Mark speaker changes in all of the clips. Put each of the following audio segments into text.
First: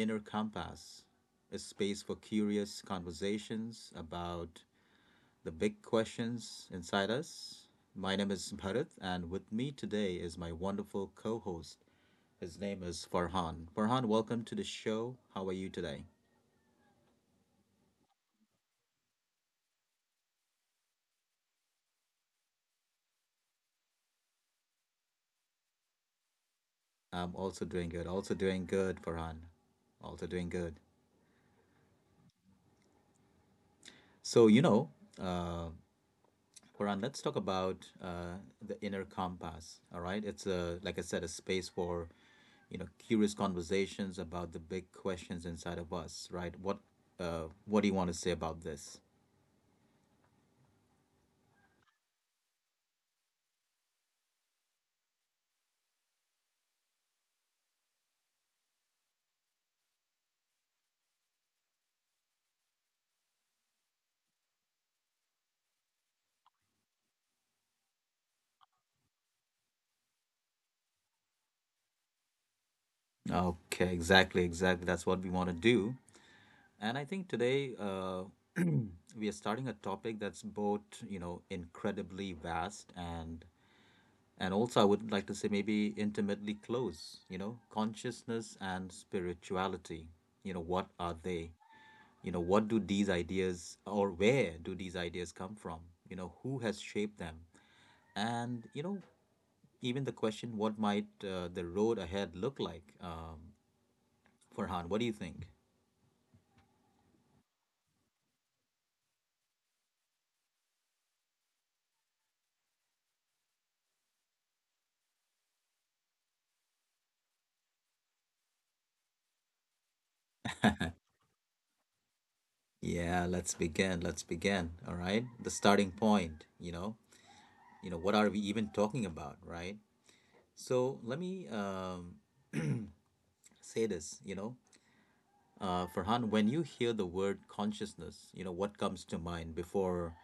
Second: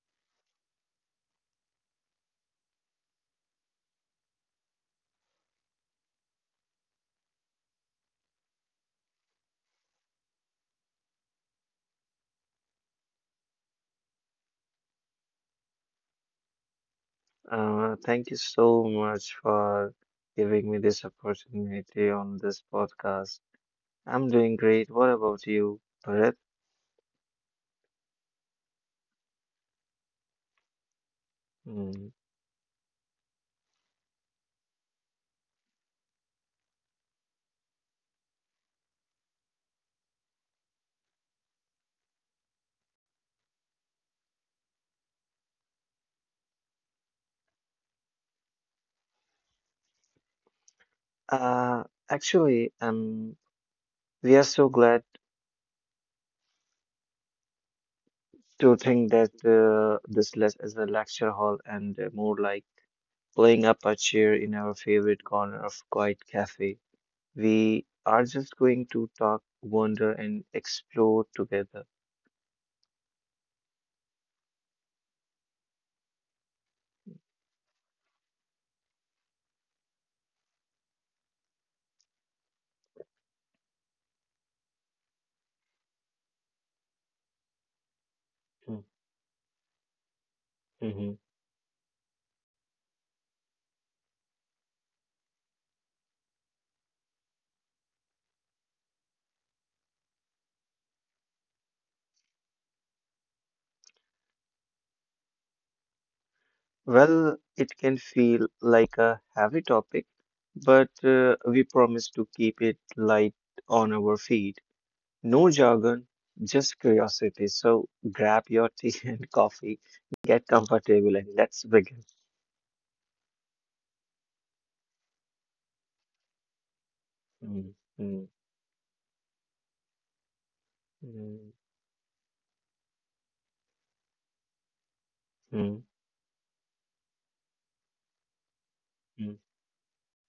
Speaker 1: Inner Compass, a space for curious conversations about the big questions inside us. My name is Bharat, and with me today is my wonderful co host. His name is Farhan. Farhan, welcome to the show. How are you today?
Speaker 2: Thank you so much for giving me this opportunity on this podcast. I'm doing great. What about you, Bharat?
Speaker 1: I'm also doing good. Also doing good, Farhan. Also doing good.
Speaker 2: Mm.
Speaker 1: So, Quran, let's talk about the inner compass. All right, it's a like I said, a space for curious conversations about the big questions inside of us. Right? What do you want to say about this?
Speaker 2: Uh, Actually, we are so glad to think that this less is a lecture hall and more like playing up a chair in our favorite corner of quiet cafe. We are just going to talk, wonder, and explore together.
Speaker 1: Okay, exactly, exactly. That's what we want to do. And I think today we are starting a topic that's both incredibly vast and also I would like to say maybe intimately close. You know, consciousness
Speaker 2: Mm.
Speaker 1: and spirituality. You know, what are
Speaker 2: Mhm.
Speaker 1: they? You know, what do these ideas or where do these ideas come from? You know, who has shaped them? And, you know, even the question, what might the road ahead look like? Farhan, what do you think?
Speaker 2: Well, it can feel like a heavy topic, but we promise to keep it light on our feed. No jargon, just curiosity. So grab your tea and coffee, get comfortable, and let's begin.
Speaker 1: Yeah, let's begin. Let's begin. All right. The starting point, you know,
Speaker 2: Mm,
Speaker 1: you know, what
Speaker 2: mm,
Speaker 1: are we even talking about, right? So let me
Speaker 2: mm,
Speaker 1: um, say this, you know,
Speaker 2: mm,
Speaker 1: Farhan, when you hear the word consciousness, you know, what comes to
Speaker 2: mm.
Speaker 1: mind before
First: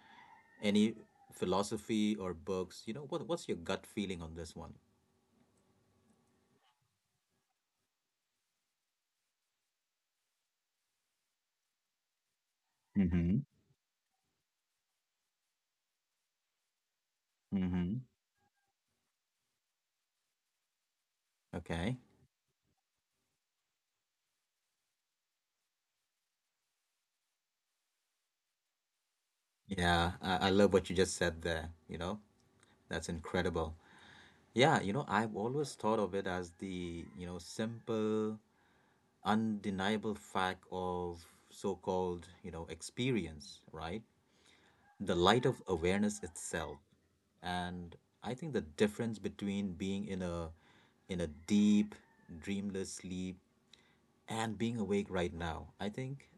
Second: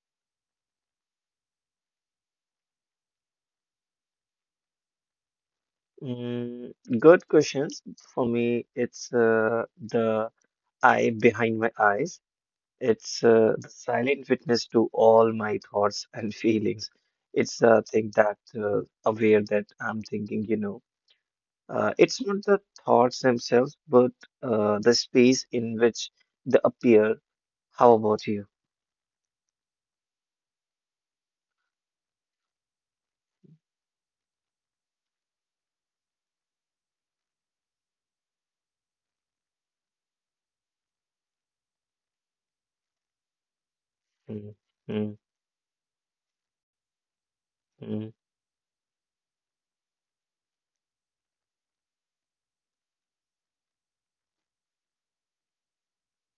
Speaker 1: any philosophy or books? You know, what's your gut feeling on this one?
Speaker 2: Mm, Good questions. For me, it's the eye behind my eyes. It's
Speaker 1: Mm-hmm.
Speaker 2: the silent witness to all my thoughts and feelings. It's a
Speaker 1: Mm-hmm.
Speaker 2: thing that aware that I'm thinking.
Speaker 1: Okay.
Speaker 2: It's not the thoughts themselves, but the space in which they appear. How about you?
Speaker 1: Yeah, I love what you just said there. You know, that's incredible. Yeah, you know, I've always thought of it as the, you know, simple, undeniable fact of so-called, you know, experience, right?
Speaker 2: Mm,
Speaker 1: The
Speaker 2: mm,
Speaker 1: light of awareness itself, and
Speaker 2: mm.
Speaker 1: I think the difference between being in a deep dreamless sleep and being awake right now, I think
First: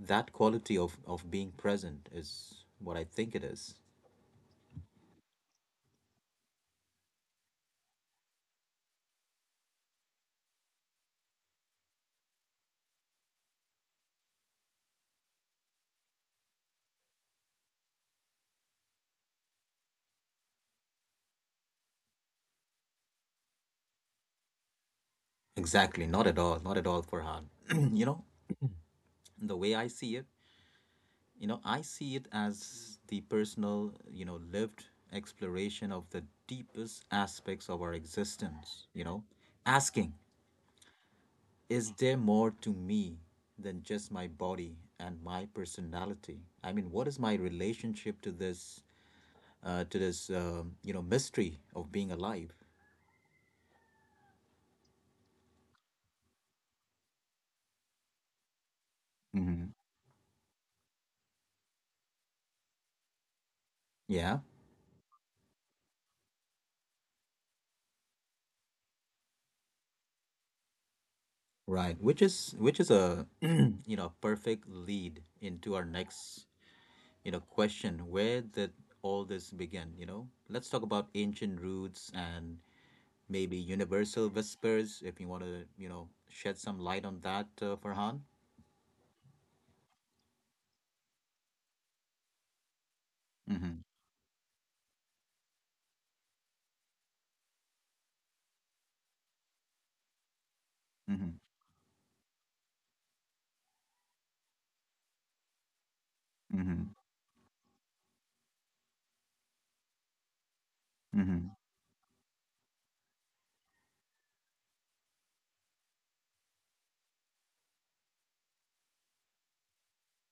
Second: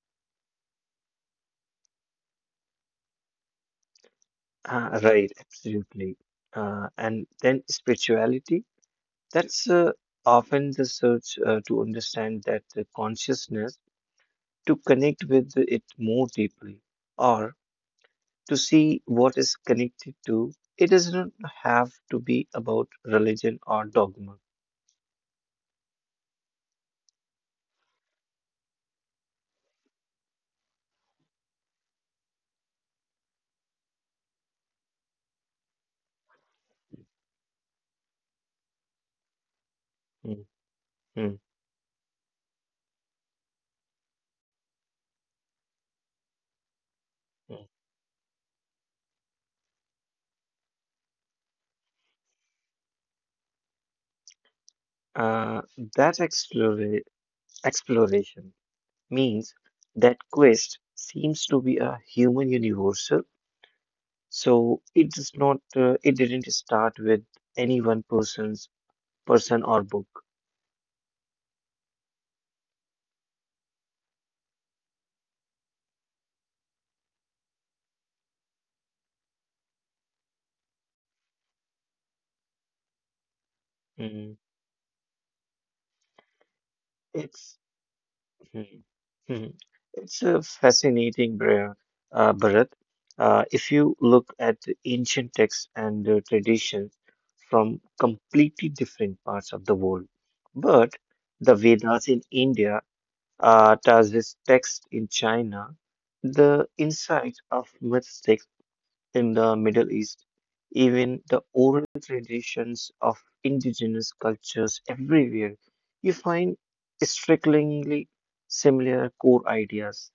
Speaker 1: that quality of being present is what I think it is.
Speaker 2: Ah, right, absolutely. And then spirituality, that's often the search to understand that the consciousness, to connect with it more deeply. Or to see what is connected to. It doesn't have to be about religion or dogma.
Speaker 1: Exactly, not at all, Farhan. You know, the way I see it, you know, I see it as the personal, you know, lived exploration of the deepest aspects of our existence, you know, asking
Speaker 2: Mm, mm,
Speaker 1: is there more to me than just my body and my personality? I mean, what is my
Speaker 2: mm.
Speaker 1: relationship to this to this you know, mystery of being alive?
Speaker 2: Uh, that explora- Exploration means
Speaker 1: Hmm.
Speaker 2: that quest seems to be a human universal.
Speaker 1: Yeah,
Speaker 2: So it does not. It didn't start with any one person's person or book.
Speaker 1: right, which is a you know, perfect lead into our next, you know, question. Where did all this begin? You know, let's talk about ancient roots and maybe universal
Speaker 2: Mm.
Speaker 1: whispers, if you want to, you know, shed some light on that,
Speaker 2: It's
Speaker 1: Farhan.
Speaker 2: Hmm, hmm. It's a fascinating, Bharat. If
Speaker 1: Hmm.
Speaker 2: you look at the ancient texts and the traditions from completely different parts of the world, but
Speaker 1: Hmm.
Speaker 2: the Vedas in India, Taoist texts in China, the
Speaker 1: Hmm.
Speaker 2: insights of myths in the Middle East. Even
Speaker 1: Mm-hmm.
Speaker 2: the oral traditions of indigenous cultures everywhere, you find strikingly similar core ideas.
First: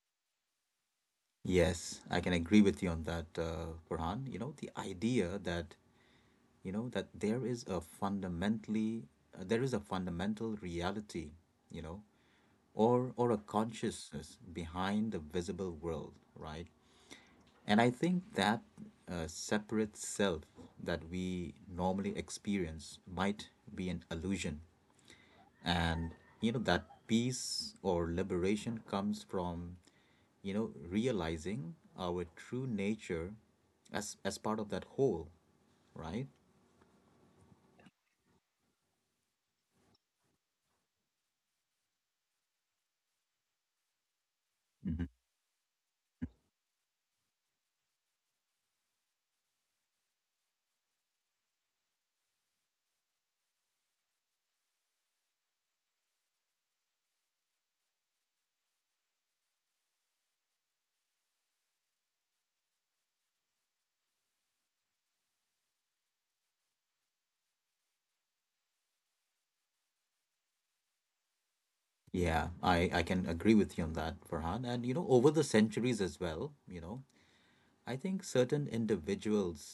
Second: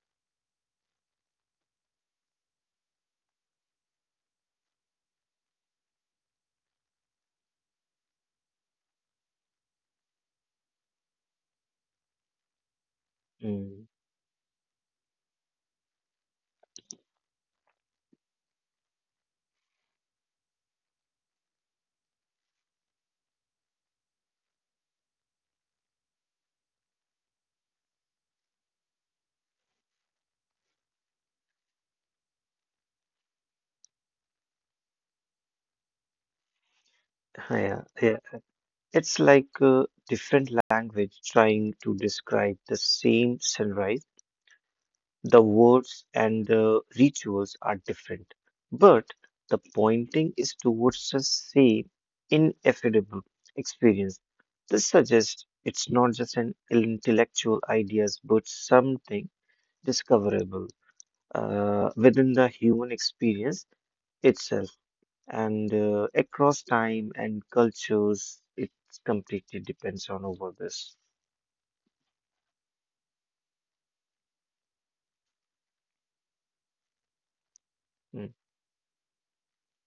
Speaker 1: Yes, I can agree with you on that, Farhan. You know, the idea that, you know, that there is a there is a fundamental reality, you know, or a
Speaker 2: Mm,
Speaker 1: consciousness behind the visible world, right? And I think that separate self that we normally experience might be an illusion, and you know, that peace or liberation comes from, you know, realizing our true nature as part of that whole, right?
Speaker 2: Yeah, yeah. It's like a different language trying to describe the same sunrise.
Speaker 1: Mhm.
Speaker 2: The words and the rituals are different, but the pointing is towards the same ineffable experience. This suggests it's not just an intellectual ideas, but something discoverable within the human experience itself. And across time and cultures, it completely depends on over this.
Speaker 1: Yeah, I can agree with you on that, Farhan. And you know, over the centuries as well, you know, I
Speaker 2: Mm,
Speaker 1: think certain individuals,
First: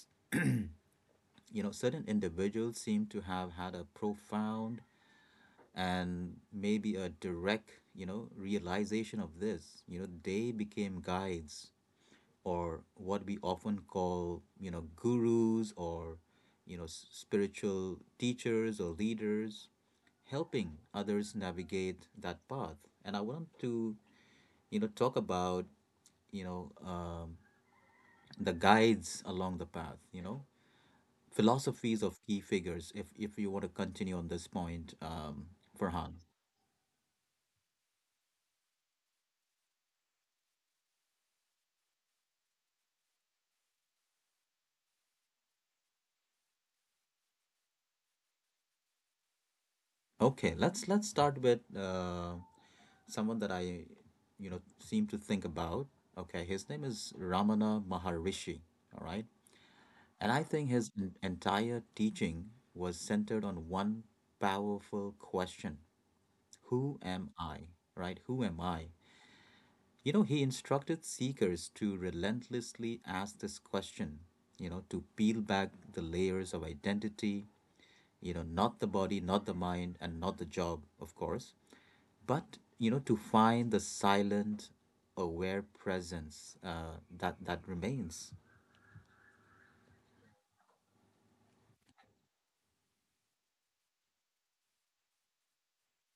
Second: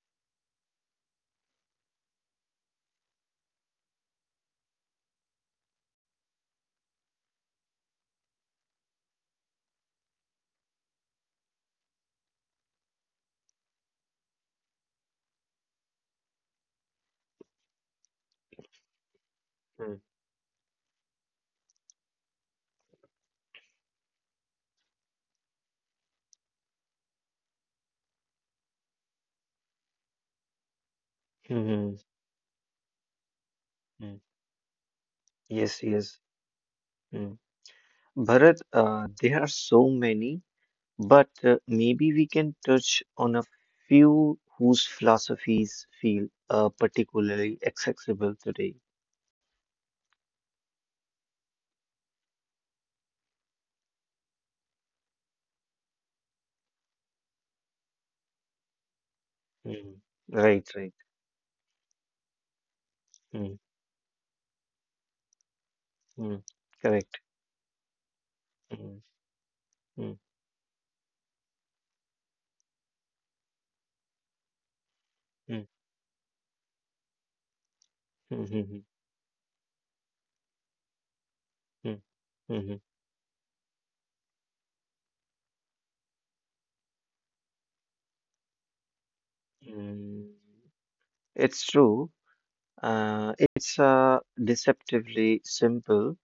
Speaker 1: seem to have had a profound and maybe a direct, you know, realization of this. You know, they became guides, or what we often call, you know, gurus or, you know, spiritual teachers or leaders,
Speaker 2: Mm,
Speaker 1: helping others navigate that path. And I want to, you know, talk about, you know, the guides along the path, you know,
Speaker 2: mhm, mm.
Speaker 1: philosophies of key figures, if, you want to
Speaker 2: mm.
Speaker 1: continue on this point,
Speaker 2: Yes,
Speaker 1: Farhan.
Speaker 2: yes. Mm. Bharat, there are so many, but maybe we can touch on a few whose philosophies feel particularly accessible today.
Speaker 1: Okay, let's start with someone that I, you know, seem to think about. Okay, his name is Ramana Maharishi. All right.
Speaker 2: Mm.
Speaker 1: And I
Speaker 2: Right,
Speaker 1: think his
Speaker 2: right.
Speaker 1: entire teaching was centered
Speaker 2: Mm,
Speaker 1: on one powerful question.
Speaker 2: mm,
Speaker 1: Who
Speaker 2: correct.
Speaker 1: am I? Right? Who am I?
Speaker 2: Mm,
Speaker 1: You
Speaker 2: mm,
Speaker 1: know, he instructed seekers to relentlessly ask this question, you know, to peel
Speaker 2: mm,
Speaker 1: back the layers of identity, you know,
Speaker 2: mm,
Speaker 1: not
Speaker 2: mm,
Speaker 1: the body, not the mind, and not the job, of course,
Speaker 2: mm,
Speaker 1: but,
Speaker 2: mm,
Speaker 1: you know, to find the silent, aware presence that, remains.
Speaker 2: mm. It's true. It's deceptively simple,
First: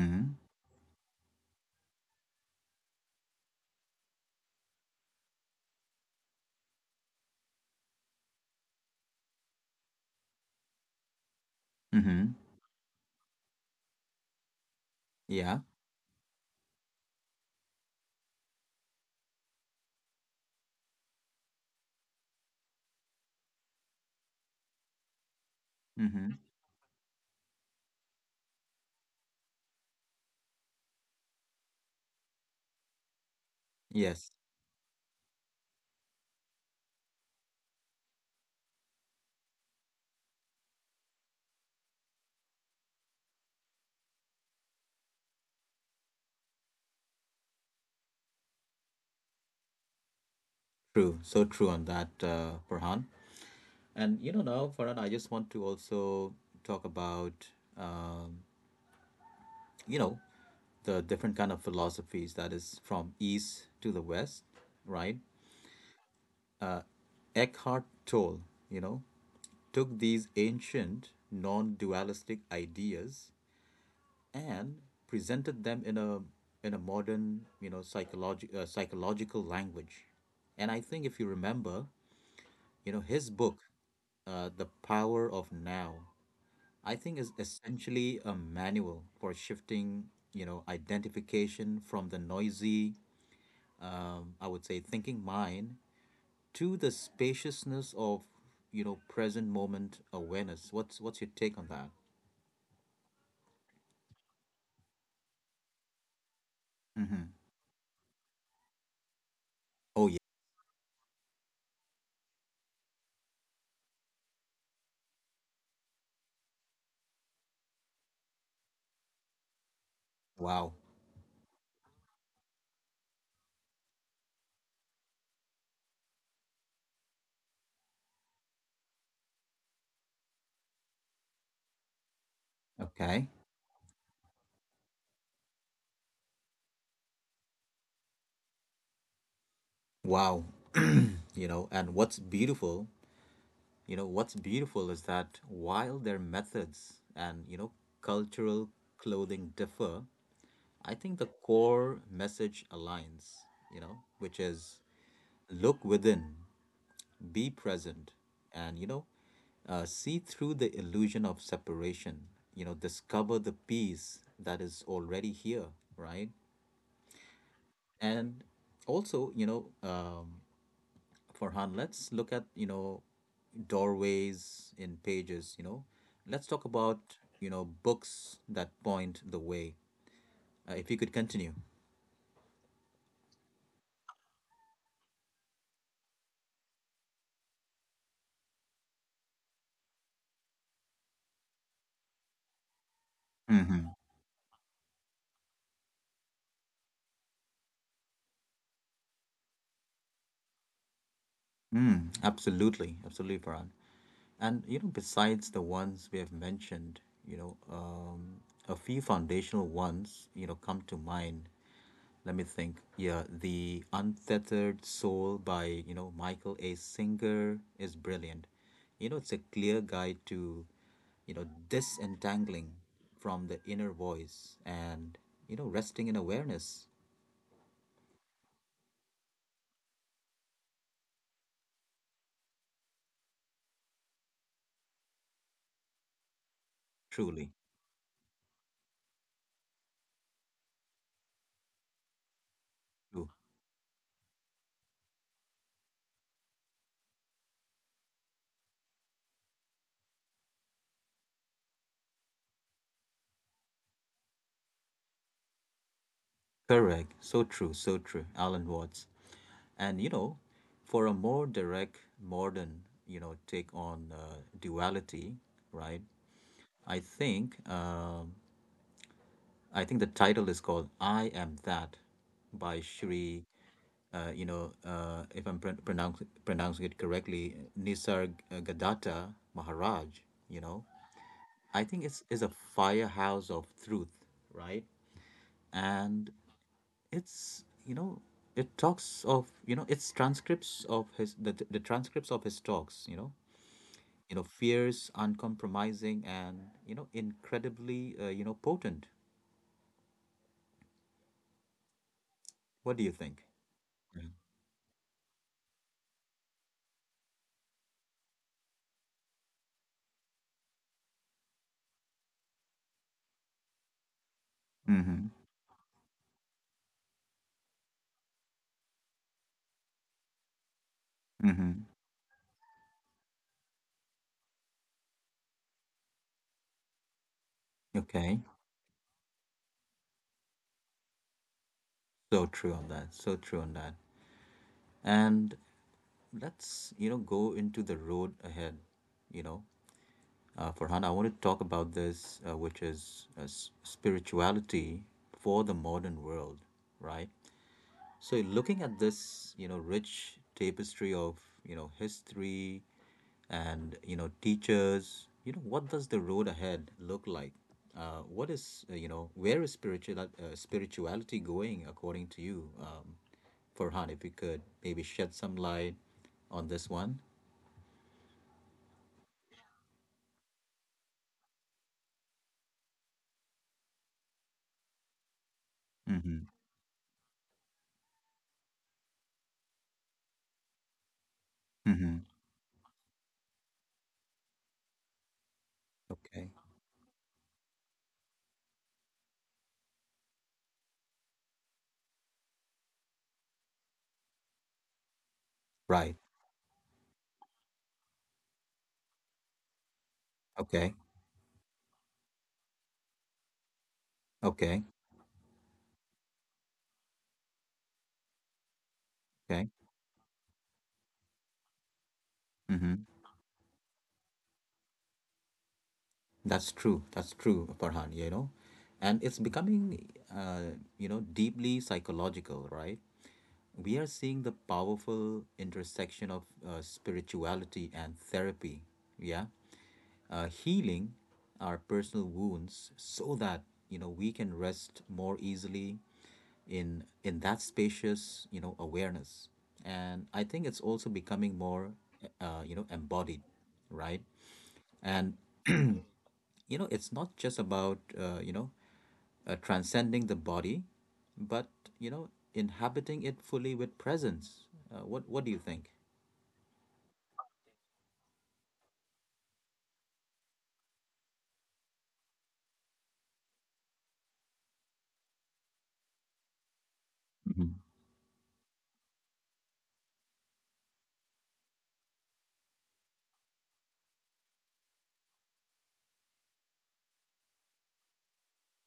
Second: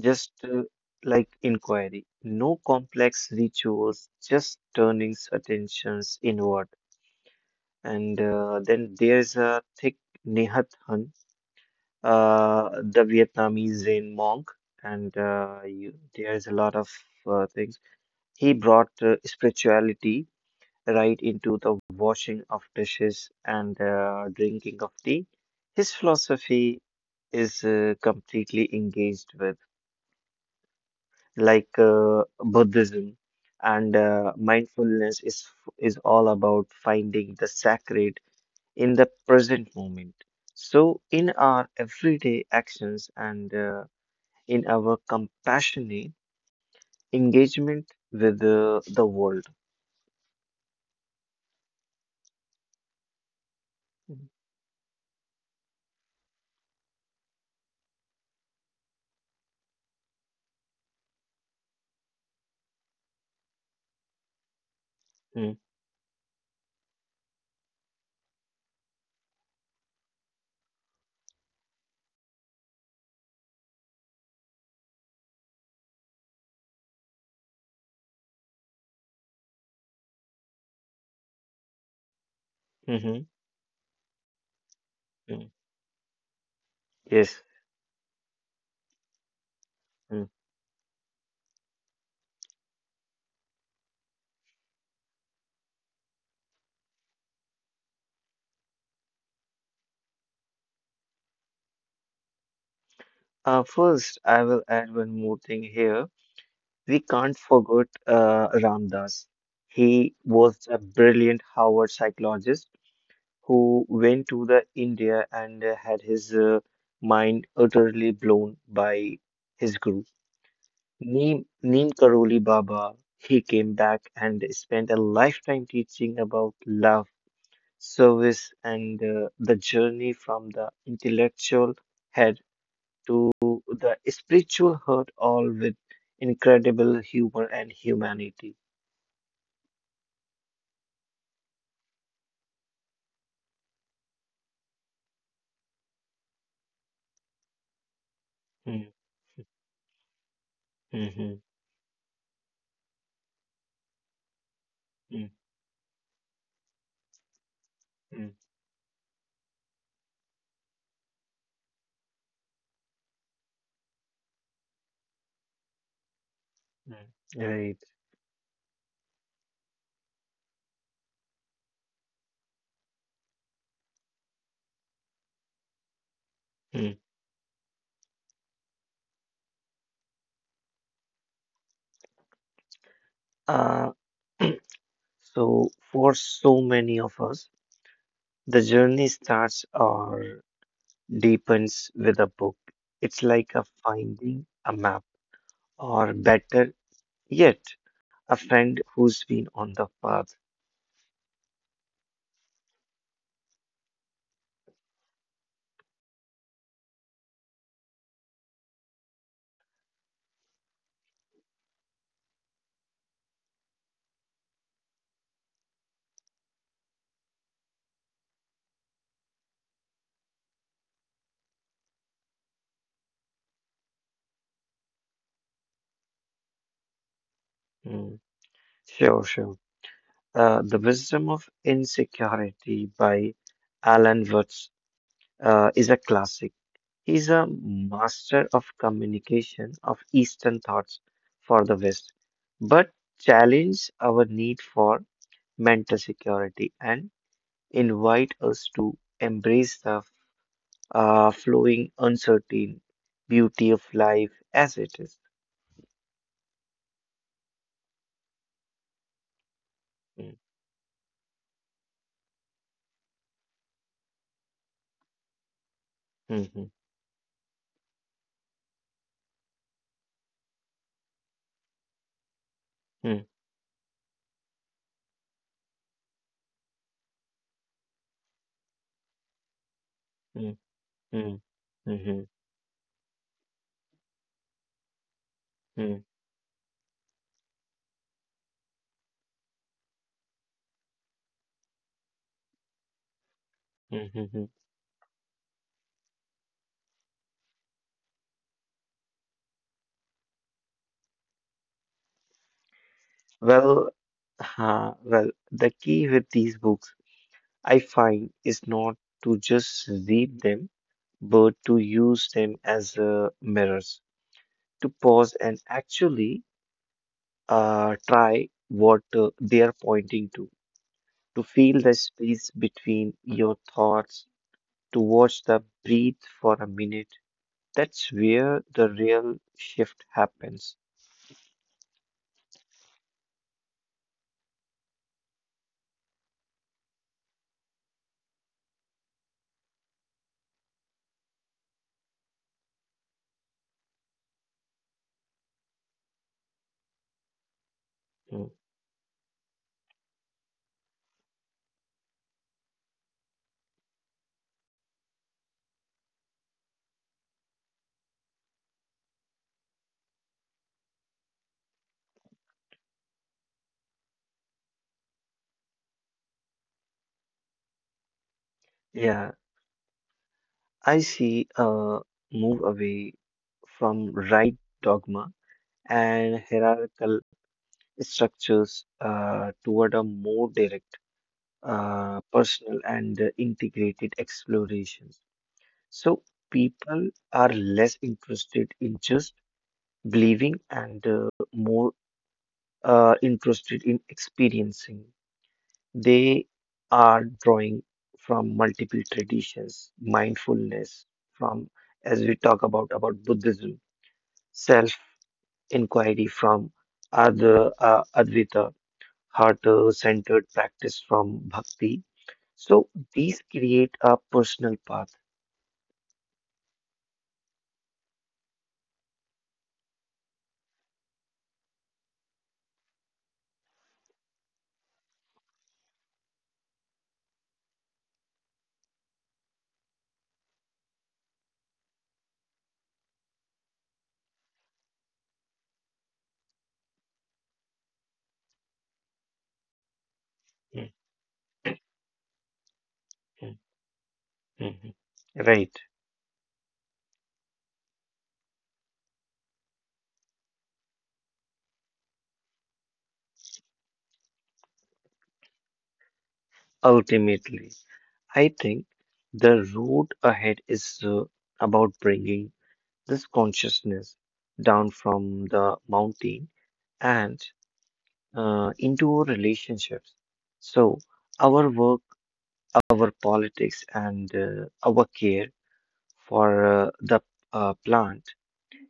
Speaker 2: just like inquiry. No complex rituals, just turnings attentions inward. And then there's a thick Nehat Hun,
Speaker 1: Mm-hmm.
Speaker 2: the Vietnamese Zen monk, and
Speaker 1: Yeah.
Speaker 2: you, there's a lot of things. He brought spirituality right into the washing of dishes and drinking of tea. His
Speaker 1: Mm-hmm.
Speaker 2: philosophy is completely engaged with, like Buddhism, and
Speaker 1: Yes.
Speaker 2: mindfulness is all about finding the sacred in the present moment. So, in our everyday actions and in our compassionate engagement with the world.
Speaker 1: True. So true on that, Farhan. And you know, now, Farhan, I just want to also talk about, um, you know, the different kind of philosophies that is from east to the west, right?
Speaker 2: Mm,
Speaker 1: Eckhart Tolle, you know, took these ancient non-dualistic ideas and presented them in a modern, you know, psychological language. And I think if you remember, you know, his
Speaker 2: mhm,
Speaker 1: book The Power of
Speaker 2: mm.
Speaker 1: Now, I think, is
Speaker 2: Yes.
Speaker 1: essentially a manual for shifting,
Speaker 2: mm.
Speaker 1: you know, identification from the noisy, I would say, thinking mind to the spaciousness of, you know, present moment awareness. What's your take on that?
Speaker 2: First, I will add one more thing here. We
Speaker 1: Hmm.
Speaker 2: can't forget Ramdas.
Speaker 1: Oh yeah.
Speaker 2: He was a brilliant Harvard psychologist who went to the India and had his mind utterly blown by his guru.
Speaker 1: Wow.
Speaker 2: Neem Karoli Baba, he came back and spent a lifetime teaching about love, service, and the journey from the intellectual head
Speaker 1: Okay.
Speaker 2: to the spiritual heart, all with incredible humor and humanity.
Speaker 1: Wow. You know, and what's beautiful, is that while their methods and, you know, cultural
Speaker 2: Mm,
Speaker 1: clothing differ, I think the
Speaker 2: mhm,
Speaker 1: core message aligns, you know, which is
Speaker 2: mm,
Speaker 1: look within, be present,
Speaker 2: mm,
Speaker 1: and you know, see through the illusion of separation, you know, discover the peace that is already here, right?
Speaker 2: mm. Right.
Speaker 1: And also, you know, Farhan, let's look at, you know, doorways in pages, you know. Let's talk
Speaker 2: Mm.
Speaker 1: about, you know, books that point the way, if you could continue.
Speaker 2: Uh, so, for so many of us, the journey starts. Or deepens with a book. It's like a
Speaker 1: Hmm.
Speaker 2: finding a map, or better yet, a friend who's been on the path.
Speaker 1: Mm, absolutely, Farhan. And you know, besides the ones we have mentioned, you know, a few foundational ones, you know, come to mind. Let me think. Yeah, The Untethered Soul by, you know, Michael A. Singer is brilliant. You know, it's a clear guide to, you know, disentangling from the inner voice and, you know, resting in awareness.
Speaker 2: Mm, Sure, sure. The Wisdom of Insecurity by Alan Watts is a classic. He's a
Speaker 1: Truly.
Speaker 2: master of communication of Eastern thoughts for the West, but
Speaker 1: True.
Speaker 2: challenge our need for mental security and invite us to embrace the flowing, uncertain beauty of life as it is.
Speaker 1: Correct. So true. So true. Alan Watts. And you know,
Speaker 2: Mm,
Speaker 1: for a more direct, modern, you know, take on duality, right?
Speaker 2: mhm,
Speaker 1: I think um, I think the title is called "I Am That" by
Speaker 2: mm,
Speaker 1: Shri. You know, if I'm pronouncing it correctly, Nisargadatta Maharaj.
Speaker 2: mm,
Speaker 1: You know,
Speaker 2: mm,
Speaker 1: I think it's
Speaker 2: mhm,
Speaker 1: is a firehouse of truth, right?
Speaker 2: mm,
Speaker 1: And it's, you know, it talks of, you know, it's transcripts of his, the transcripts of his talks, you know, you know,
Speaker 2: mhm.
Speaker 1: fierce, uncompromising, and you know, incredibly, you know, potent. What do you think?
Speaker 2: Well, well, the key with these books I find is not to just read them, but to use them as mirrors, to
Speaker 1: Mm-hmm.
Speaker 2: pause and actually try what they are pointing to
Speaker 1: Mm-hmm.
Speaker 2: feel the space between your thoughts, to watch them breathe for a minute. That's
Speaker 1: Okay,
Speaker 2: where the real shift happens.
Speaker 1: so true on that, and let's, you know, go into the road ahead, you know. Farhan, I want to talk about this, which is spirituality for the modern world, right? So
Speaker 2: Mm.
Speaker 1: looking at this, you know, rich tapestry of, you know, history and, you know, teachers, you know, what does the road ahead look like? What is, you know, where is spirituality going according to you? Farhan, if you could maybe shed some light on this one.
Speaker 2: Yeah, I see a move away from right dogma and
Speaker 1: Mm-hmm.
Speaker 2: hierarchical structures toward a more direct,
Speaker 1: Mm-hmm.
Speaker 2: personal, and integrated explorations. So
Speaker 1: Okay.
Speaker 2: people are less interested in just believing and more interested in experiencing.
Speaker 1: Right.
Speaker 2: They are drawing from multiple traditions,
Speaker 1: Okay.
Speaker 2: mindfulness from, as we talk about Buddhism,
Speaker 1: Okay.
Speaker 2: self-inquiry from Advaita,
Speaker 1: Okay.
Speaker 2: heart-centered practice from Bhakti. So
Speaker 1: Mm-hmm.
Speaker 2: these create a personal path.
Speaker 1: That's true. That's true, Farhan, you know. And it's becoming, you know, deeply psychological, right? We are seeing the powerful intersection of spirituality and therapy, yeah? Healing our personal wounds so that, you know, we can rest more easily in that spacious, you know, awareness. And I think it's
Speaker 2: Mhm,
Speaker 1: also becoming more, you know, embodied, right?
Speaker 2: mhm.
Speaker 1: And
Speaker 2: Right.
Speaker 1: you know, it's not just about transcending the body, but you know, inhabiting it fully with presence. What What do you think?
Speaker 2: Ultimately, I think the road ahead is about bringing this consciousness down from the mountain and
Speaker 1: Mhm,
Speaker 2: into our relationships. So, our work, our politics, and our care for the plant,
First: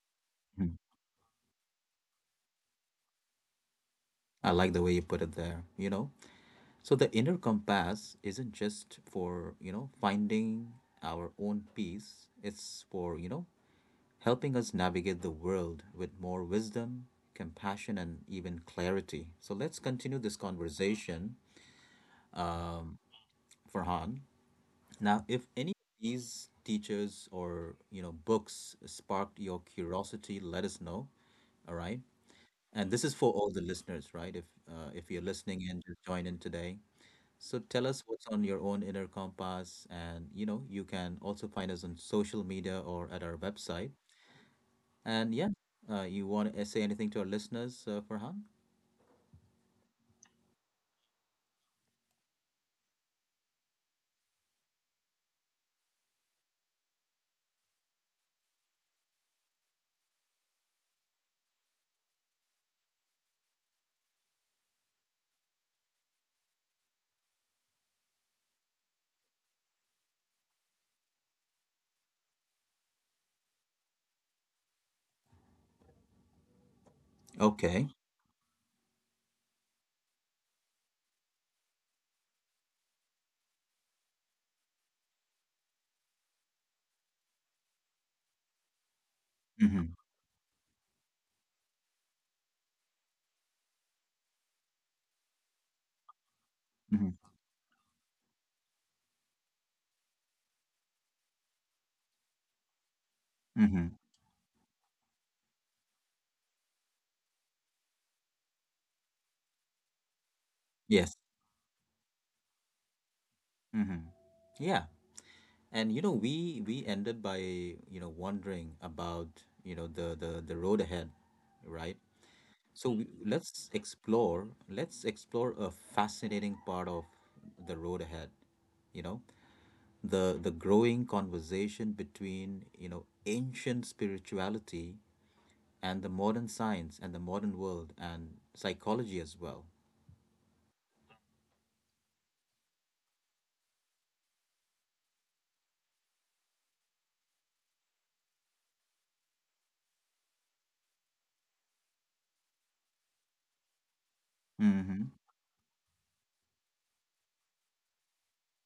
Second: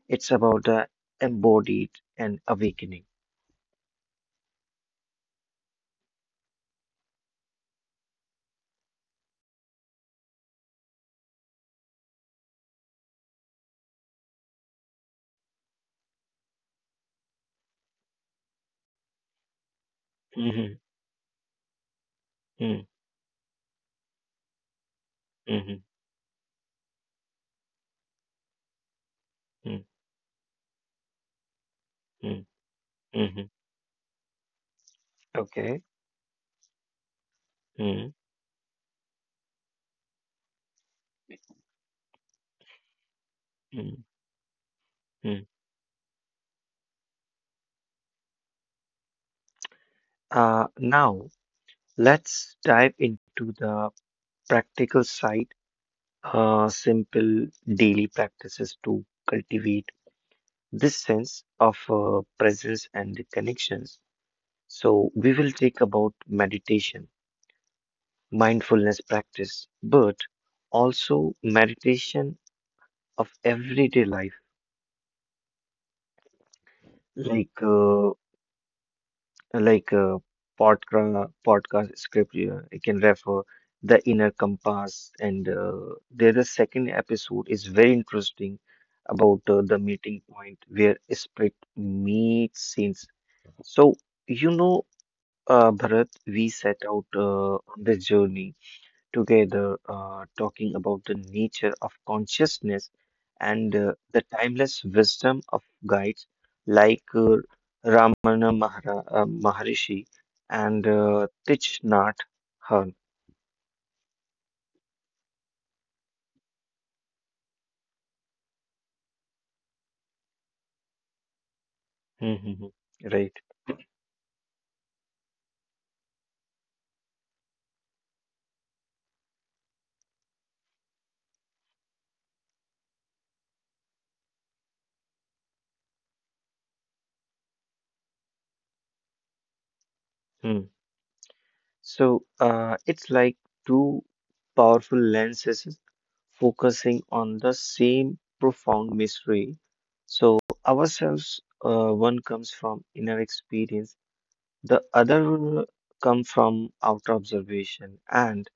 Speaker 2: it's about
Speaker 1: mhm.
Speaker 2: the embodied and awakening.
Speaker 1: I like the way you put it there. You know, so the inner compass isn't just for, you know, finding our own peace. It's for, you know, helping us navigate the world with more wisdom, compassion, and even clarity. So let's continue this
Speaker 2: Mhm,
Speaker 1: conversation,
Speaker 2: mm,
Speaker 1: Farhan. Now, if any
Speaker 2: mhm,
Speaker 1: of these teachers or, you know, books sparked your
Speaker 2: mm,
Speaker 1: curiosity, let us know. All right,
Speaker 2: mm,
Speaker 1: and this is for all
Speaker 2: mhm.
Speaker 1: the listeners, right? If you're listening and
Speaker 2: Okay.
Speaker 1: just join in today, so tell us
Speaker 2: Mm,
Speaker 1: what's on your own inner compass, and you know, you can also find us on social media or at our website.
Speaker 2: mm,
Speaker 1: And
Speaker 2: mm.
Speaker 1: yeah, you want to say anything to our listeners, Farhan?
Speaker 2: Now, let's dive into the practical side, simple daily practices to cultivate this sense of presence and the connections. So we will take about meditation, mindfulness practice, but also meditation of everyday life, like
Speaker 1: Okay.
Speaker 2: uh, like podcast script. Yeah, I can refer the inner compass, and there the second episode is very interesting about the
Speaker 1: Mm-hmm.
Speaker 2: meeting point where spirit meets scenes. So you know Bharat, we set out
Speaker 1: Mm-hmm.
Speaker 2: on this journey together, talking about the nature of consciousness and
Speaker 1: Mm-hmm.
Speaker 2: the timeless wisdom of guides like uh, Maharishi and
Speaker 1: Yes.
Speaker 2: Thich Nhat Hanh.
Speaker 1: Mm-hmm. Yeah. And you know, we ended by, you know, wondering about, you know, the road ahead, right?
Speaker 2: Mhm, mhm.
Speaker 1: So we,
Speaker 2: Right.
Speaker 1: let's explore, a fascinating part of the road ahead, you know, the growing conversation between, you know, ancient spirituality and the modern science and the modern world and psychology as well.
Speaker 2: Hmm. So it's like two powerful lenses focusing on the same profound mystery. So ourselves, one comes from inner experience, the
Speaker 1: Mm-hmm.
Speaker 2: other come from outer observation, and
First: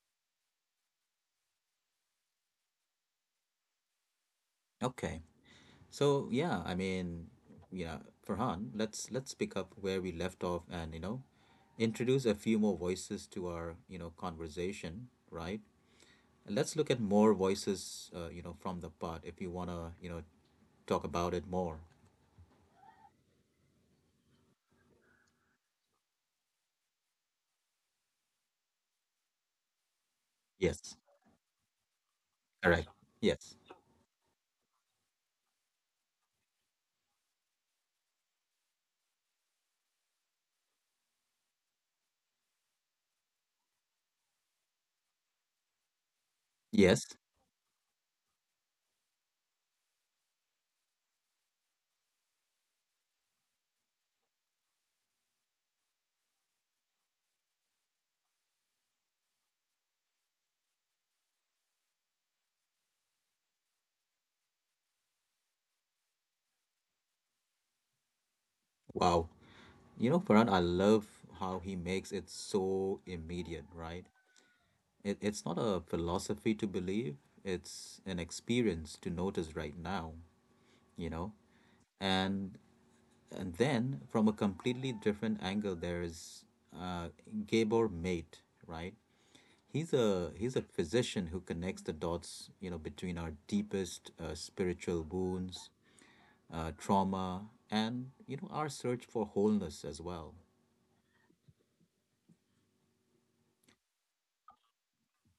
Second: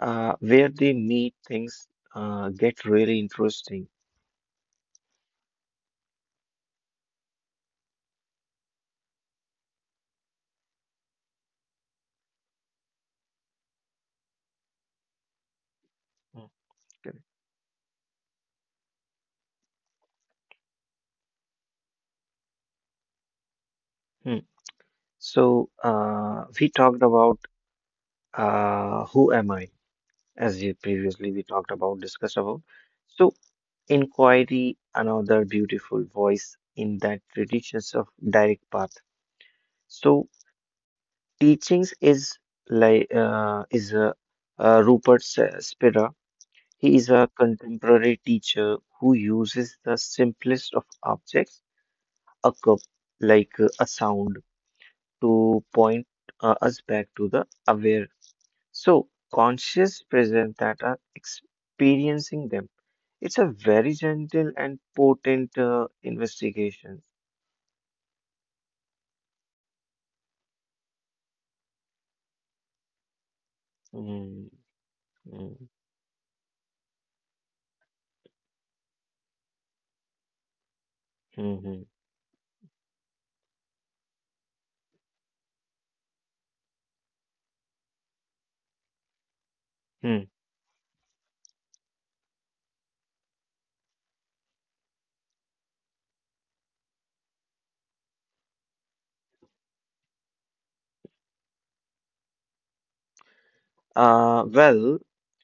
Speaker 2: where they meet, things get really interesting.
Speaker 1: Okay. So yeah, I mean, yeah, Farhan, let's pick up where we left off and, you know, introduce a few more voices to our, you know, conversation, right?
Speaker 2: Mm,
Speaker 1: And let's look at
Speaker 2: okay.
Speaker 1: more voices, you know, from the pod if you wanna, you know, talk about it more.
Speaker 2: Hmm. So we talked about who am I? As you
Speaker 1: Yes.
Speaker 2: previously we talked about, discussed about.
Speaker 1: Correct.
Speaker 2: So,
Speaker 1: Yes.
Speaker 2: inquiry, another beautiful voice in that traditions of direct path. So, teachings is like is Rupert Spira. He is
Speaker 1: Yes.
Speaker 2: a contemporary teacher who uses the simplest of objects, a cup, like a sound, to point us back to the aware. So, conscious presence that are experiencing them. It's a very gentle and potent investigation.
Speaker 1: Wow. You know, Farhan, I love how he makes it so immediate, right?
Speaker 2: Mm,
Speaker 1: It's
Speaker 2: mm,
Speaker 1: not a philosophy to believe, it's an experience to notice right now, you know?
Speaker 2: mhm,
Speaker 1: And And then, from a completely different angle, there's uh, Gabor Mate, right?
Speaker 2: mm.
Speaker 1: He's a physician who connects the dots, you know, between our deepest spiritual wounds, trauma, and, you know, our search for wholeness as well.
Speaker 2: Well,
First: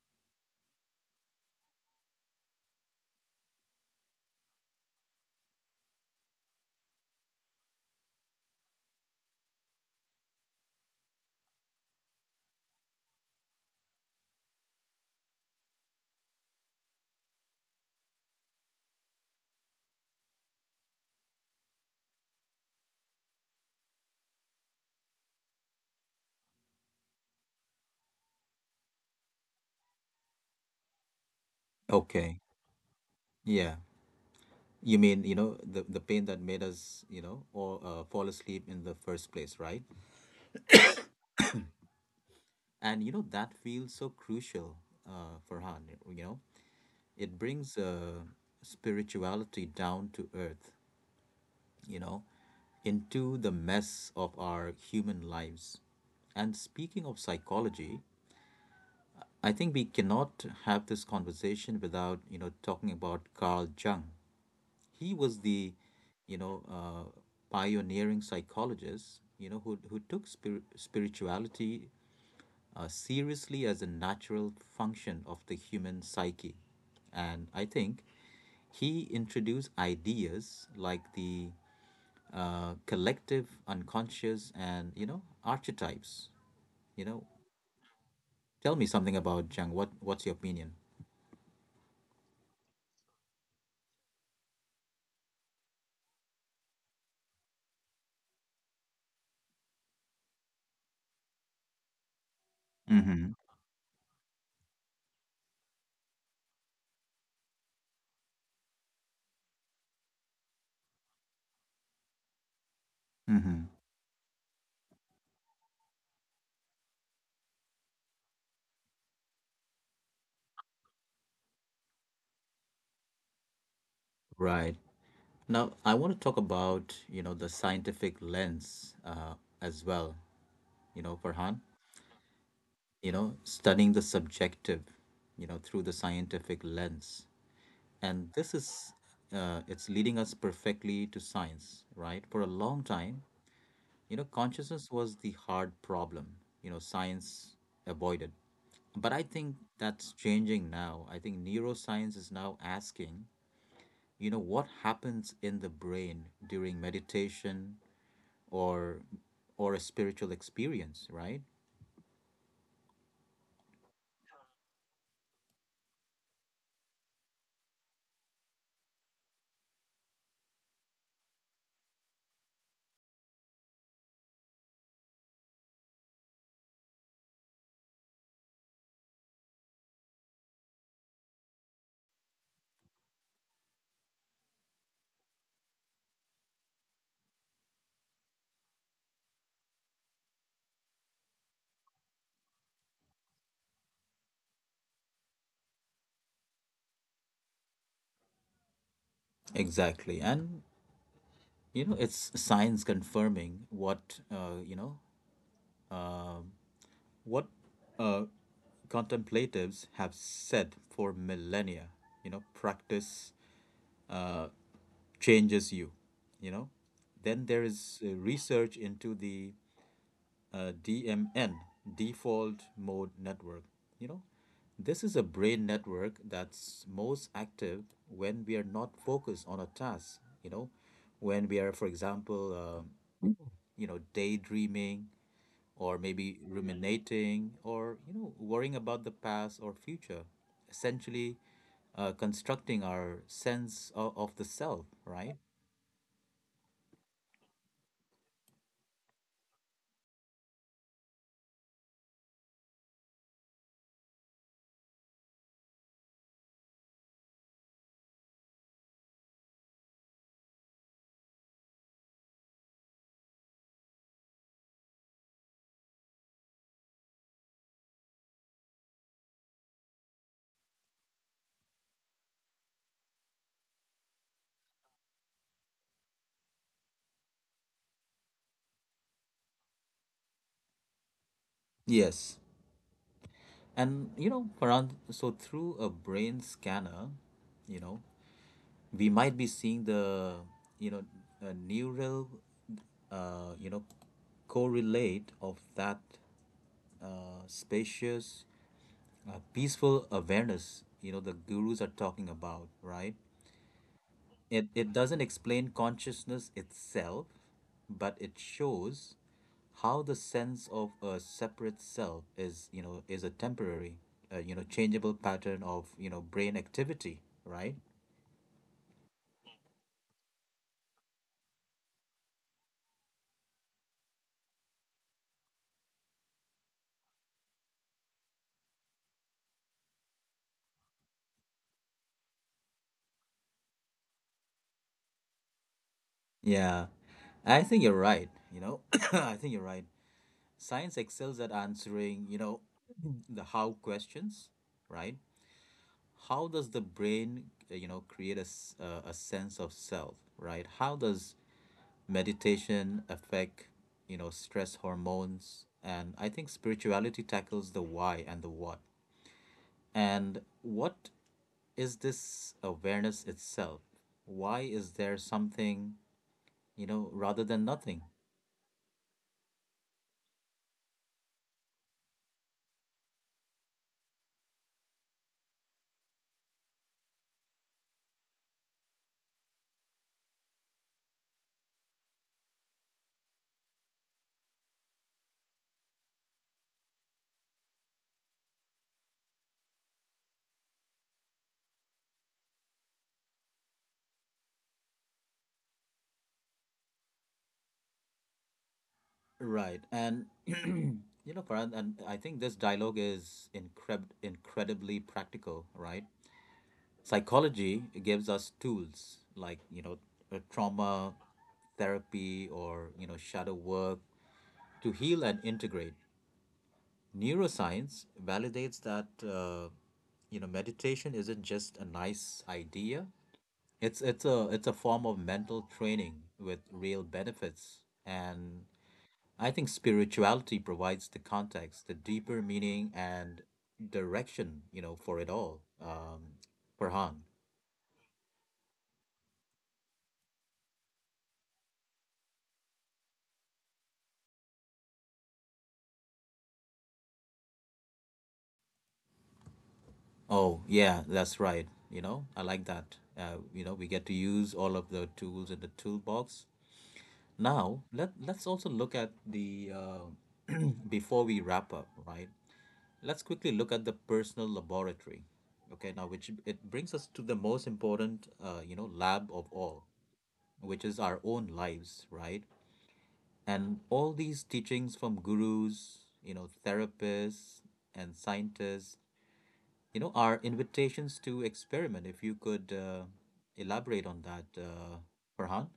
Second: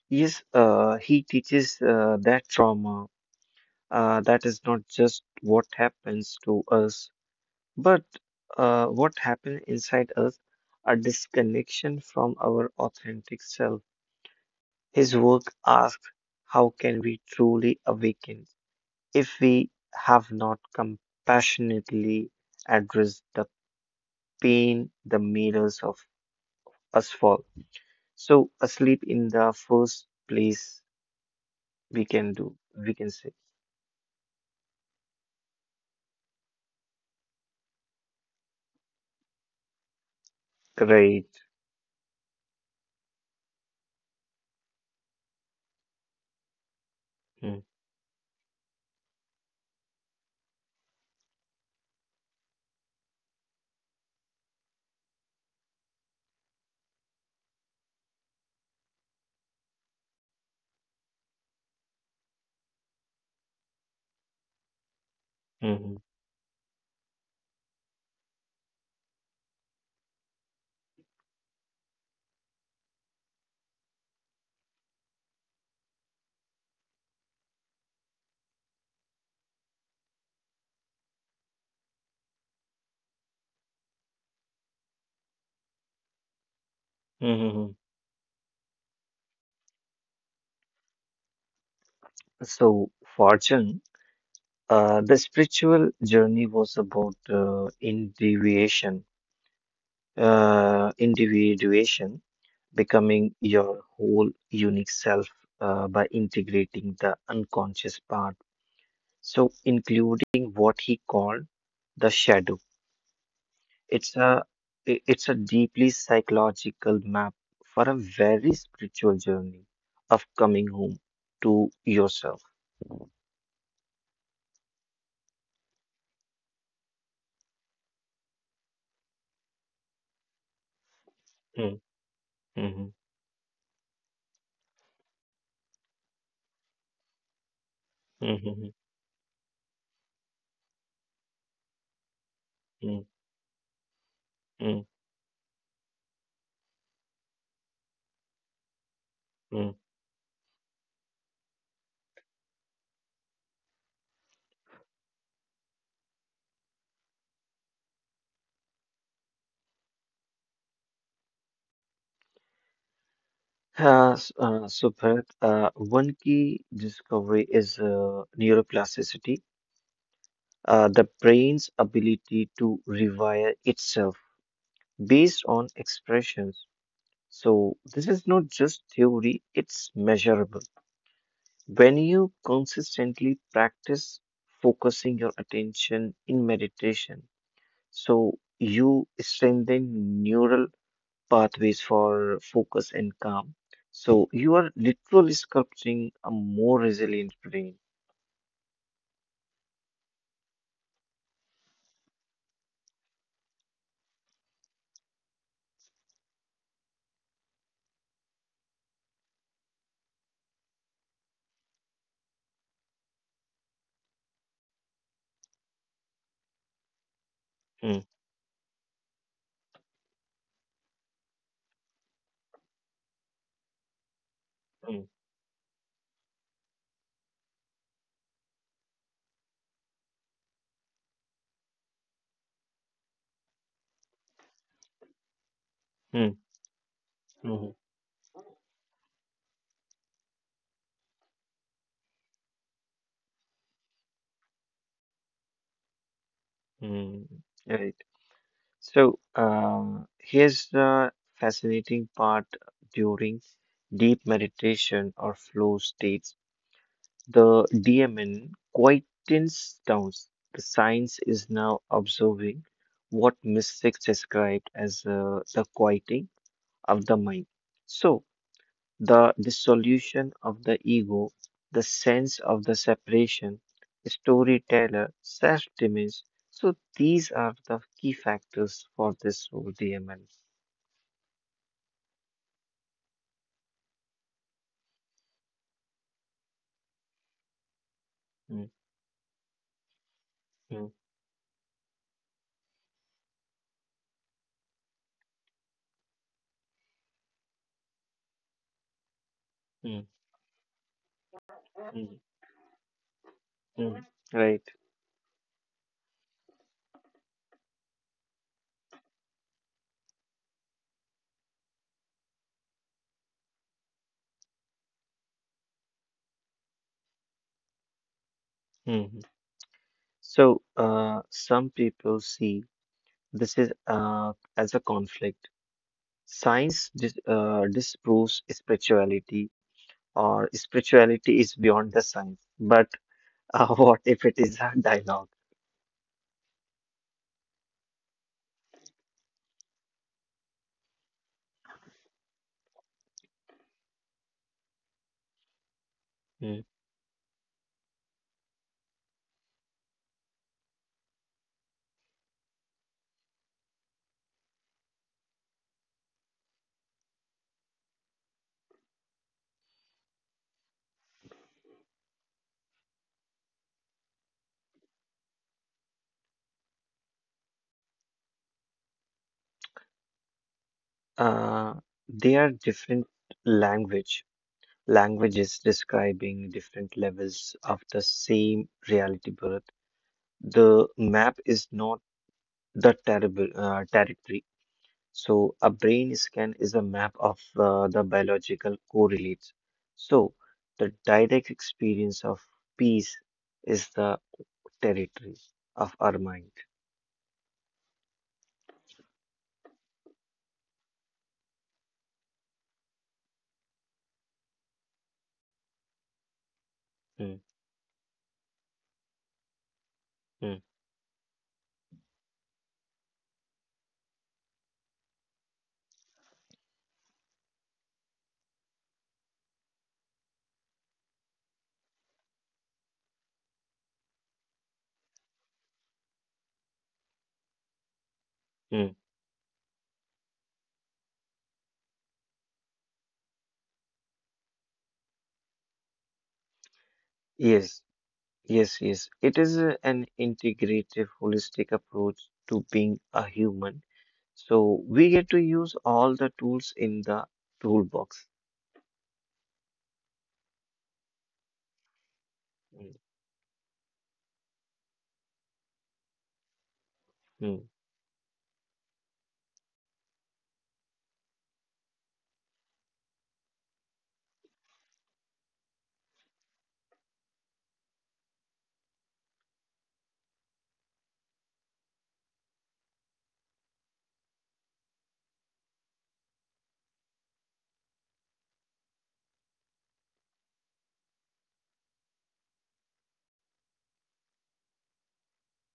Speaker 2: yes, he teaches that trauma that is not just what happens to us, but what happens inside us, a disconnection from our authentic self. His work asks, How can we truly awaken? If we have not compassionately addressed the pain the mirrors of us fall. So asleep in the first place we can
Speaker 1: Okay.
Speaker 2: do, we can say,
Speaker 1: Yeah. You mean, you know, the pain that made us, you know, or fall asleep in the first place, right?
Speaker 2: great.
Speaker 1: And you know, that feels so crucial, Farhan, you know. It
Speaker 2: Mm,
Speaker 1: brings spirituality down to earth, you know, into the mess of our human lives. And speaking of psychology, I think we cannot have this conversation without, you know, talking about Carl Jung. He was the,
Speaker 2: mhm,
Speaker 1: you know, pioneering psychologist, you know, who took spirituality seriously as a natural function of the human psyche. And I think he introduced ideas like the collective unconscious and, you know, archetypes. You know,
Speaker 2: mhm, mhm.
Speaker 1: tell me something about Jung. What's your opinion?
Speaker 2: So fortune, the spiritual journey was about individuation,
Speaker 1: Mm-hmm.
Speaker 2: becoming your whole unique self by integrating the unconscious part so including what he called the shadow.
Speaker 1: Mm-hmm.
Speaker 2: It's a it's a deeply psychological map for a very spiritual journey of coming home to yourself.
Speaker 1: Right. Now, I want to talk about, you know, the scientific lens as well, you know, Farhan,
Speaker 2: Mm, mhm,
Speaker 1: you know, studying the subjective, you know, through the scientific lens. And this
Speaker 2: mhm,
Speaker 1: is it's leading us perfectly to science, right? For a long
Speaker 2: Hmm.
Speaker 1: time, you know,
Speaker 2: Hmm.
Speaker 1: consciousness was the hard problem, you know, science avoided. But I think
Speaker 2: Hmm.
Speaker 1: that's changing now. I think neuroscience is now asking, you know, what happens in the brain during meditation, or a spiritual experience, right?
Speaker 2: S- so, Bharat, one key discovery is neuroplasticity, the brain's ability to rewire itself based on expressions. So, this is not just theory, it's measurable. When you consistently practice focusing your attention in meditation, so you strengthen neural pathways for focus and calm. So, you are literally sculpting a more resilient brain.
Speaker 1: Exactly. And you know, it's science confirming what you know, what uh, contemplatives have said for millennia. You know, practice changes you, you know. Then there
Speaker 2: Mm,
Speaker 1: is research into the DMN, default mode network. You know,
Speaker 2: mm,
Speaker 1: this is a brain network that's most active when we are not focused on a task, you know, when we are, for example, you know, daydreaming, or
Speaker 2: mm,
Speaker 1: maybe ruminating,
Speaker 2: mm,
Speaker 1: or, you know, worrying about the past or future, essentially constructing our sense of the self, right?
Speaker 2: mm. Right. So, here's the fascinating part during deep meditation or flow states. The DMN quietens down. The science is now observing what mystics described as the quieting of the mind. So, the dissolution of the ego, the sense of the separation, storyteller, self image. So these are the key factors for this role.
Speaker 1: Yes. And, you know, Farhan, so through a brain scanner, you know,
Speaker 2: Mm,
Speaker 1: we might be seeing the,
Speaker 2: mm,
Speaker 1: you know, a neural, you know, correlate of that spacious peaceful
Speaker 2: mm,
Speaker 1: awareness, you know, the gurus are
Speaker 2: mm,
Speaker 1: talking about, right?
Speaker 2: mm.
Speaker 1: it,
Speaker 2: Right.
Speaker 1: it doesn't explain consciousness itself, but it shows how the sense of a separate self is, you know, is a temporary, you know, changeable pattern of, you know, brain activity, right?
Speaker 2: Mhm. So some people see this is as a conflict. Science disproves spirituality, or spirituality is beyond the science. But what if it is a dialogue?
Speaker 1: Yeah, I think you're right, you know. I think you're right. Science excels at answering, you know, the how questions, right? How
Speaker 2: Mm-hmm.
Speaker 1: does the brain, you know, create a, a sense of self, right? How does meditation affect, you know, stress hormones? And I think spirituality tackles the why and the what. And what is this awareness itself? Why is there something, you know, rather than nothing?
Speaker 2: Uh, they are different language. Languages describing different levels of the same reality birth. The map is not the terrible territory. So a brain scan is a map of the biological correlates. So the direct experience of peace is the territory of our mind.
Speaker 1: Right. And you know, Farhan, and I think this dialogue is incredibly practical, right?
Speaker 2: Mm,
Speaker 1: Psychology gives us tools like, you know,
Speaker 2: mm,
Speaker 1: trauma therapy or, you know, shadow work, to heal and integrate. Neuroscience validates that, you know, meditation isn't just a nice idea. It's a form of mental training with real benefits. And
Speaker 2: mm.
Speaker 1: I think spirituality provides the context, the deeper meaning, and direction, you know, for it all. Um, Farhan.
Speaker 2: Yes. Yes, yes. It is an integrative, holistic approach to being a human. So we get to use all the tools in the toolbox.
Speaker 1: Oh, yeah, that's right. You know, I like that.
Speaker 2: Mm,
Speaker 1: You know, we get to use all of the tools in the toolbox.
Speaker 2: mm.
Speaker 1: Now, let's also look at the before we wrap up, right? Let's quickly look at the personal laboratory. Okay, now which it brings us to the most important, you know, lab of all, which is our own lives, right? And all these teachings from gurus, you know, therapists and scientists, you know, are invitations to experiment. If you could elaborate on that, Farhan.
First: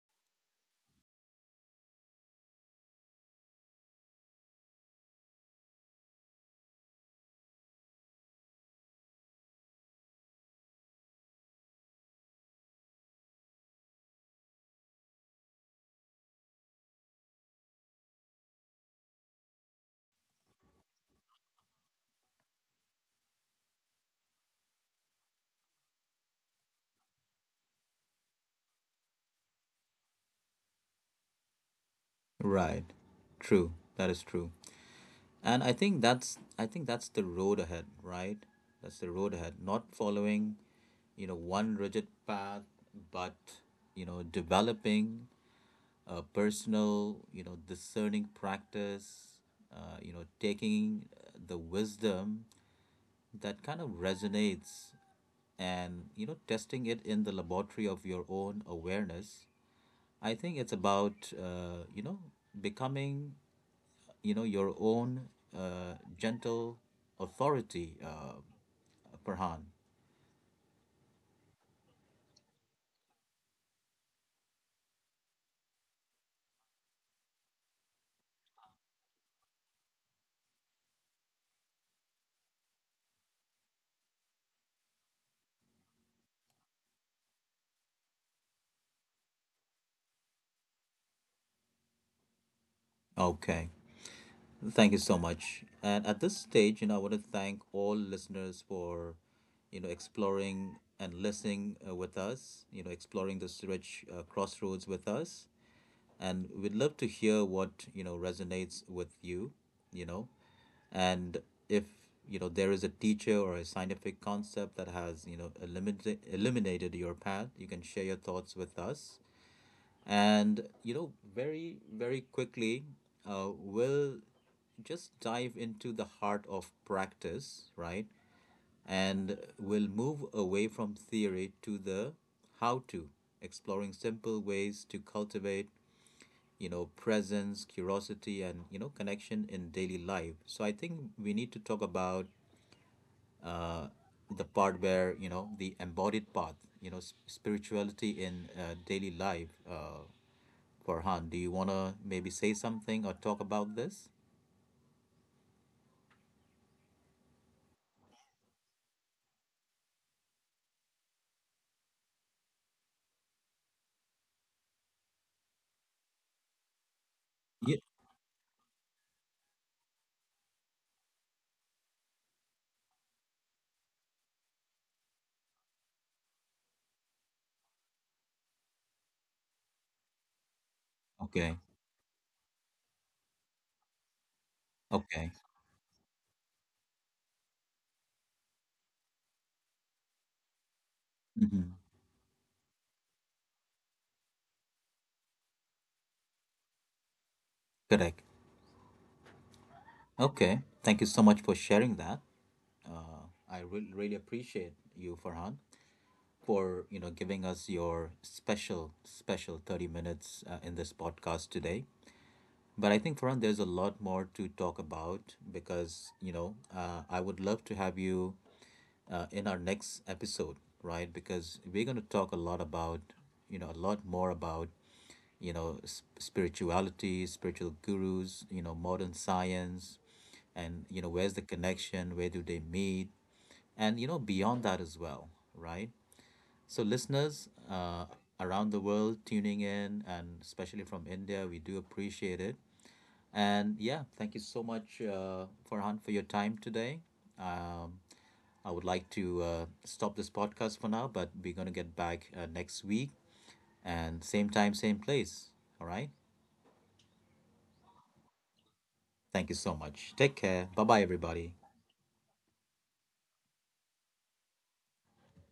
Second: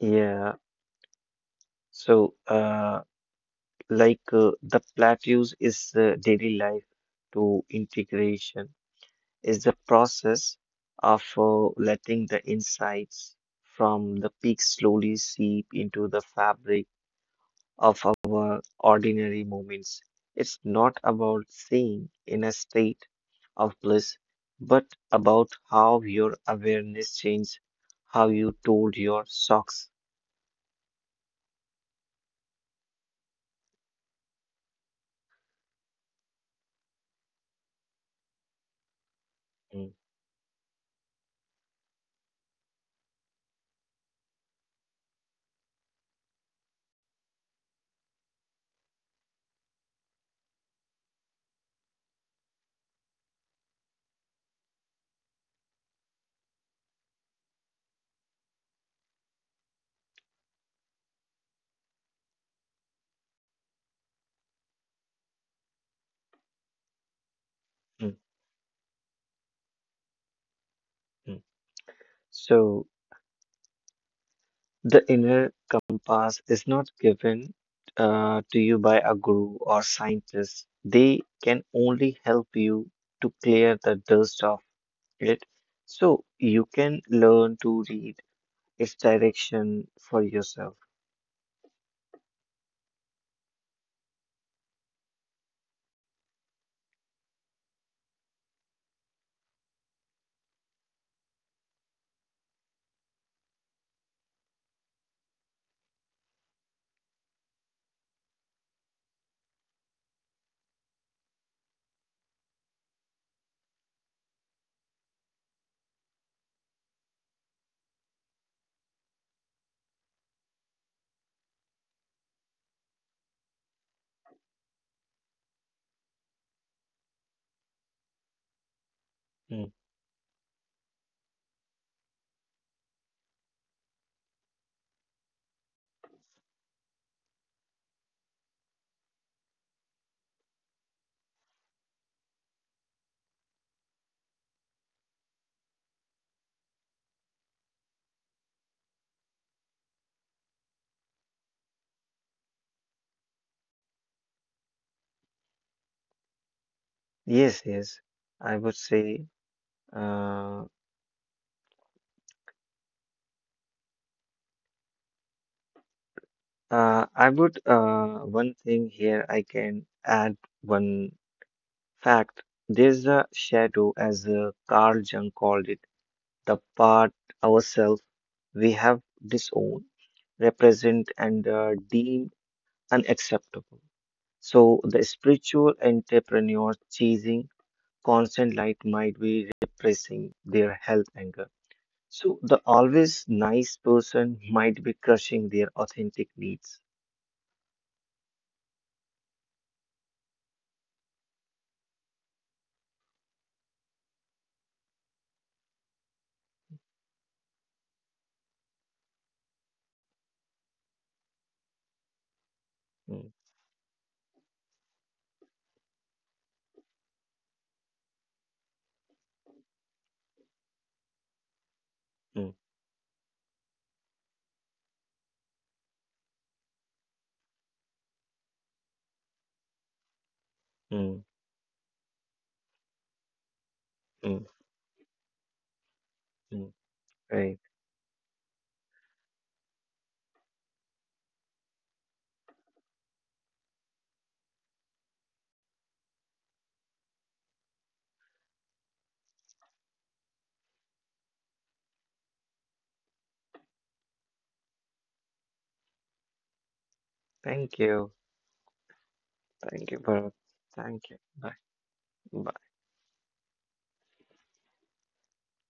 Speaker 2: Yeah. So, like the plateaus is daily life to integration is the process of letting the insights from the peak slowly seep into the fabric of our ordinary moments. It's not about staying in a state of bliss, but about how your awareness changed how you told your socks.
Speaker 1: Right. True. That is true. And I think that's the road ahead, right? That's the road ahead.
Speaker 2: Mm,
Speaker 1: Not following, you know, one rigid path, but, you know, developing a personal, you know, discerning practice, you know, taking the wisdom that kind of resonates, and you know, testing it in the laboratory of your own awareness. I think it's about, you know, becoming, you know, your own, gentle authority,
Speaker 2: mm,
Speaker 1: Farhan.
Speaker 2: mm. So, the inner compass is not given to you by a guru or scientist. They can only help you to clear the dust of it so you can learn to read its direction for yourself.
Speaker 1: Okay. Thank you so much. And at this stage, you know, I want to thank all listeners for, you know, exploring and listening, with us, you know, exploring this rich, crossroads with us. And we'd love to hear what, you know, resonates with you, you know. And if, you know, there is a teacher or a scientific concept that has, you know, eliminated your path, you can share your thoughts with us. And you know, very, very quickly, we'll just dive into the heart of practice, right? And we'll
Speaker 2: Mm.
Speaker 1: move away from theory to the how to exploring simple ways to cultivate, you know, presence, curiosity, and, you know, connection in daily life. So I think we need to talk about, uh, the part where, you know, the embodied path, you know, spirituality in, daily life. Farhan, do you wanna maybe say something or talk about this?
Speaker 2: Yes, yes. I would say, uh, I
Speaker 1: Yeah.
Speaker 2: would, one thing here I can add one fact. There's a shadow, as Carl Jung called it, the part ourselves we have disowned, represent,
Speaker 1: Okay.
Speaker 2: and deemed unacceptable. So
Speaker 1: Okay.
Speaker 2: the spiritual entrepreneurs chasing constant light might be repressing their health
Speaker 1: Hmm.
Speaker 2: anger. So the always nice person might be crushing their authentic needs.
Speaker 1: Correct. Okay. Thank you so much for sharing that. I really, really appreciate you, Farhan, for you know, giving us your special, special 30 minutes in this podcast today. But I think, Farhan,
Speaker 2: Mm,
Speaker 1: there's a lot more to talk about because, you know, I would love to have you in our next episode, right? Because we're going to talk a lot
Speaker 2: mm,
Speaker 1: about, you know, a lot more about, you know, spirituality, spiritual gurus, you know, modern science, and, you know, where's the
Speaker 2: mm,
Speaker 1: connection? Where do they meet? And, you know, beyond
Speaker 2: mm,
Speaker 1: that as well, right? So,
Speaker 2: mm.
Speaker 1: listeners,
Speaker 2: Right.
Speaker 1: around the world tuning in, and especially from India, we do appreciate it. And yeah, thank you so much, Farhan, for your time today. Um, I would like to stop this podcast for now, but we're going to get back, next week, and same time, same place. All right.
Speaker 2: Thank you.
Speaker 1: Thank you so much.
Speaker 2: Thank you,
Speaker 1: Take
Speaker 2: Bharat.
Speaker 1: care. Bye bye,
Speaker 2: Thank you.
Speaker 1: everybody.
Speaker 2: Bye. Bye.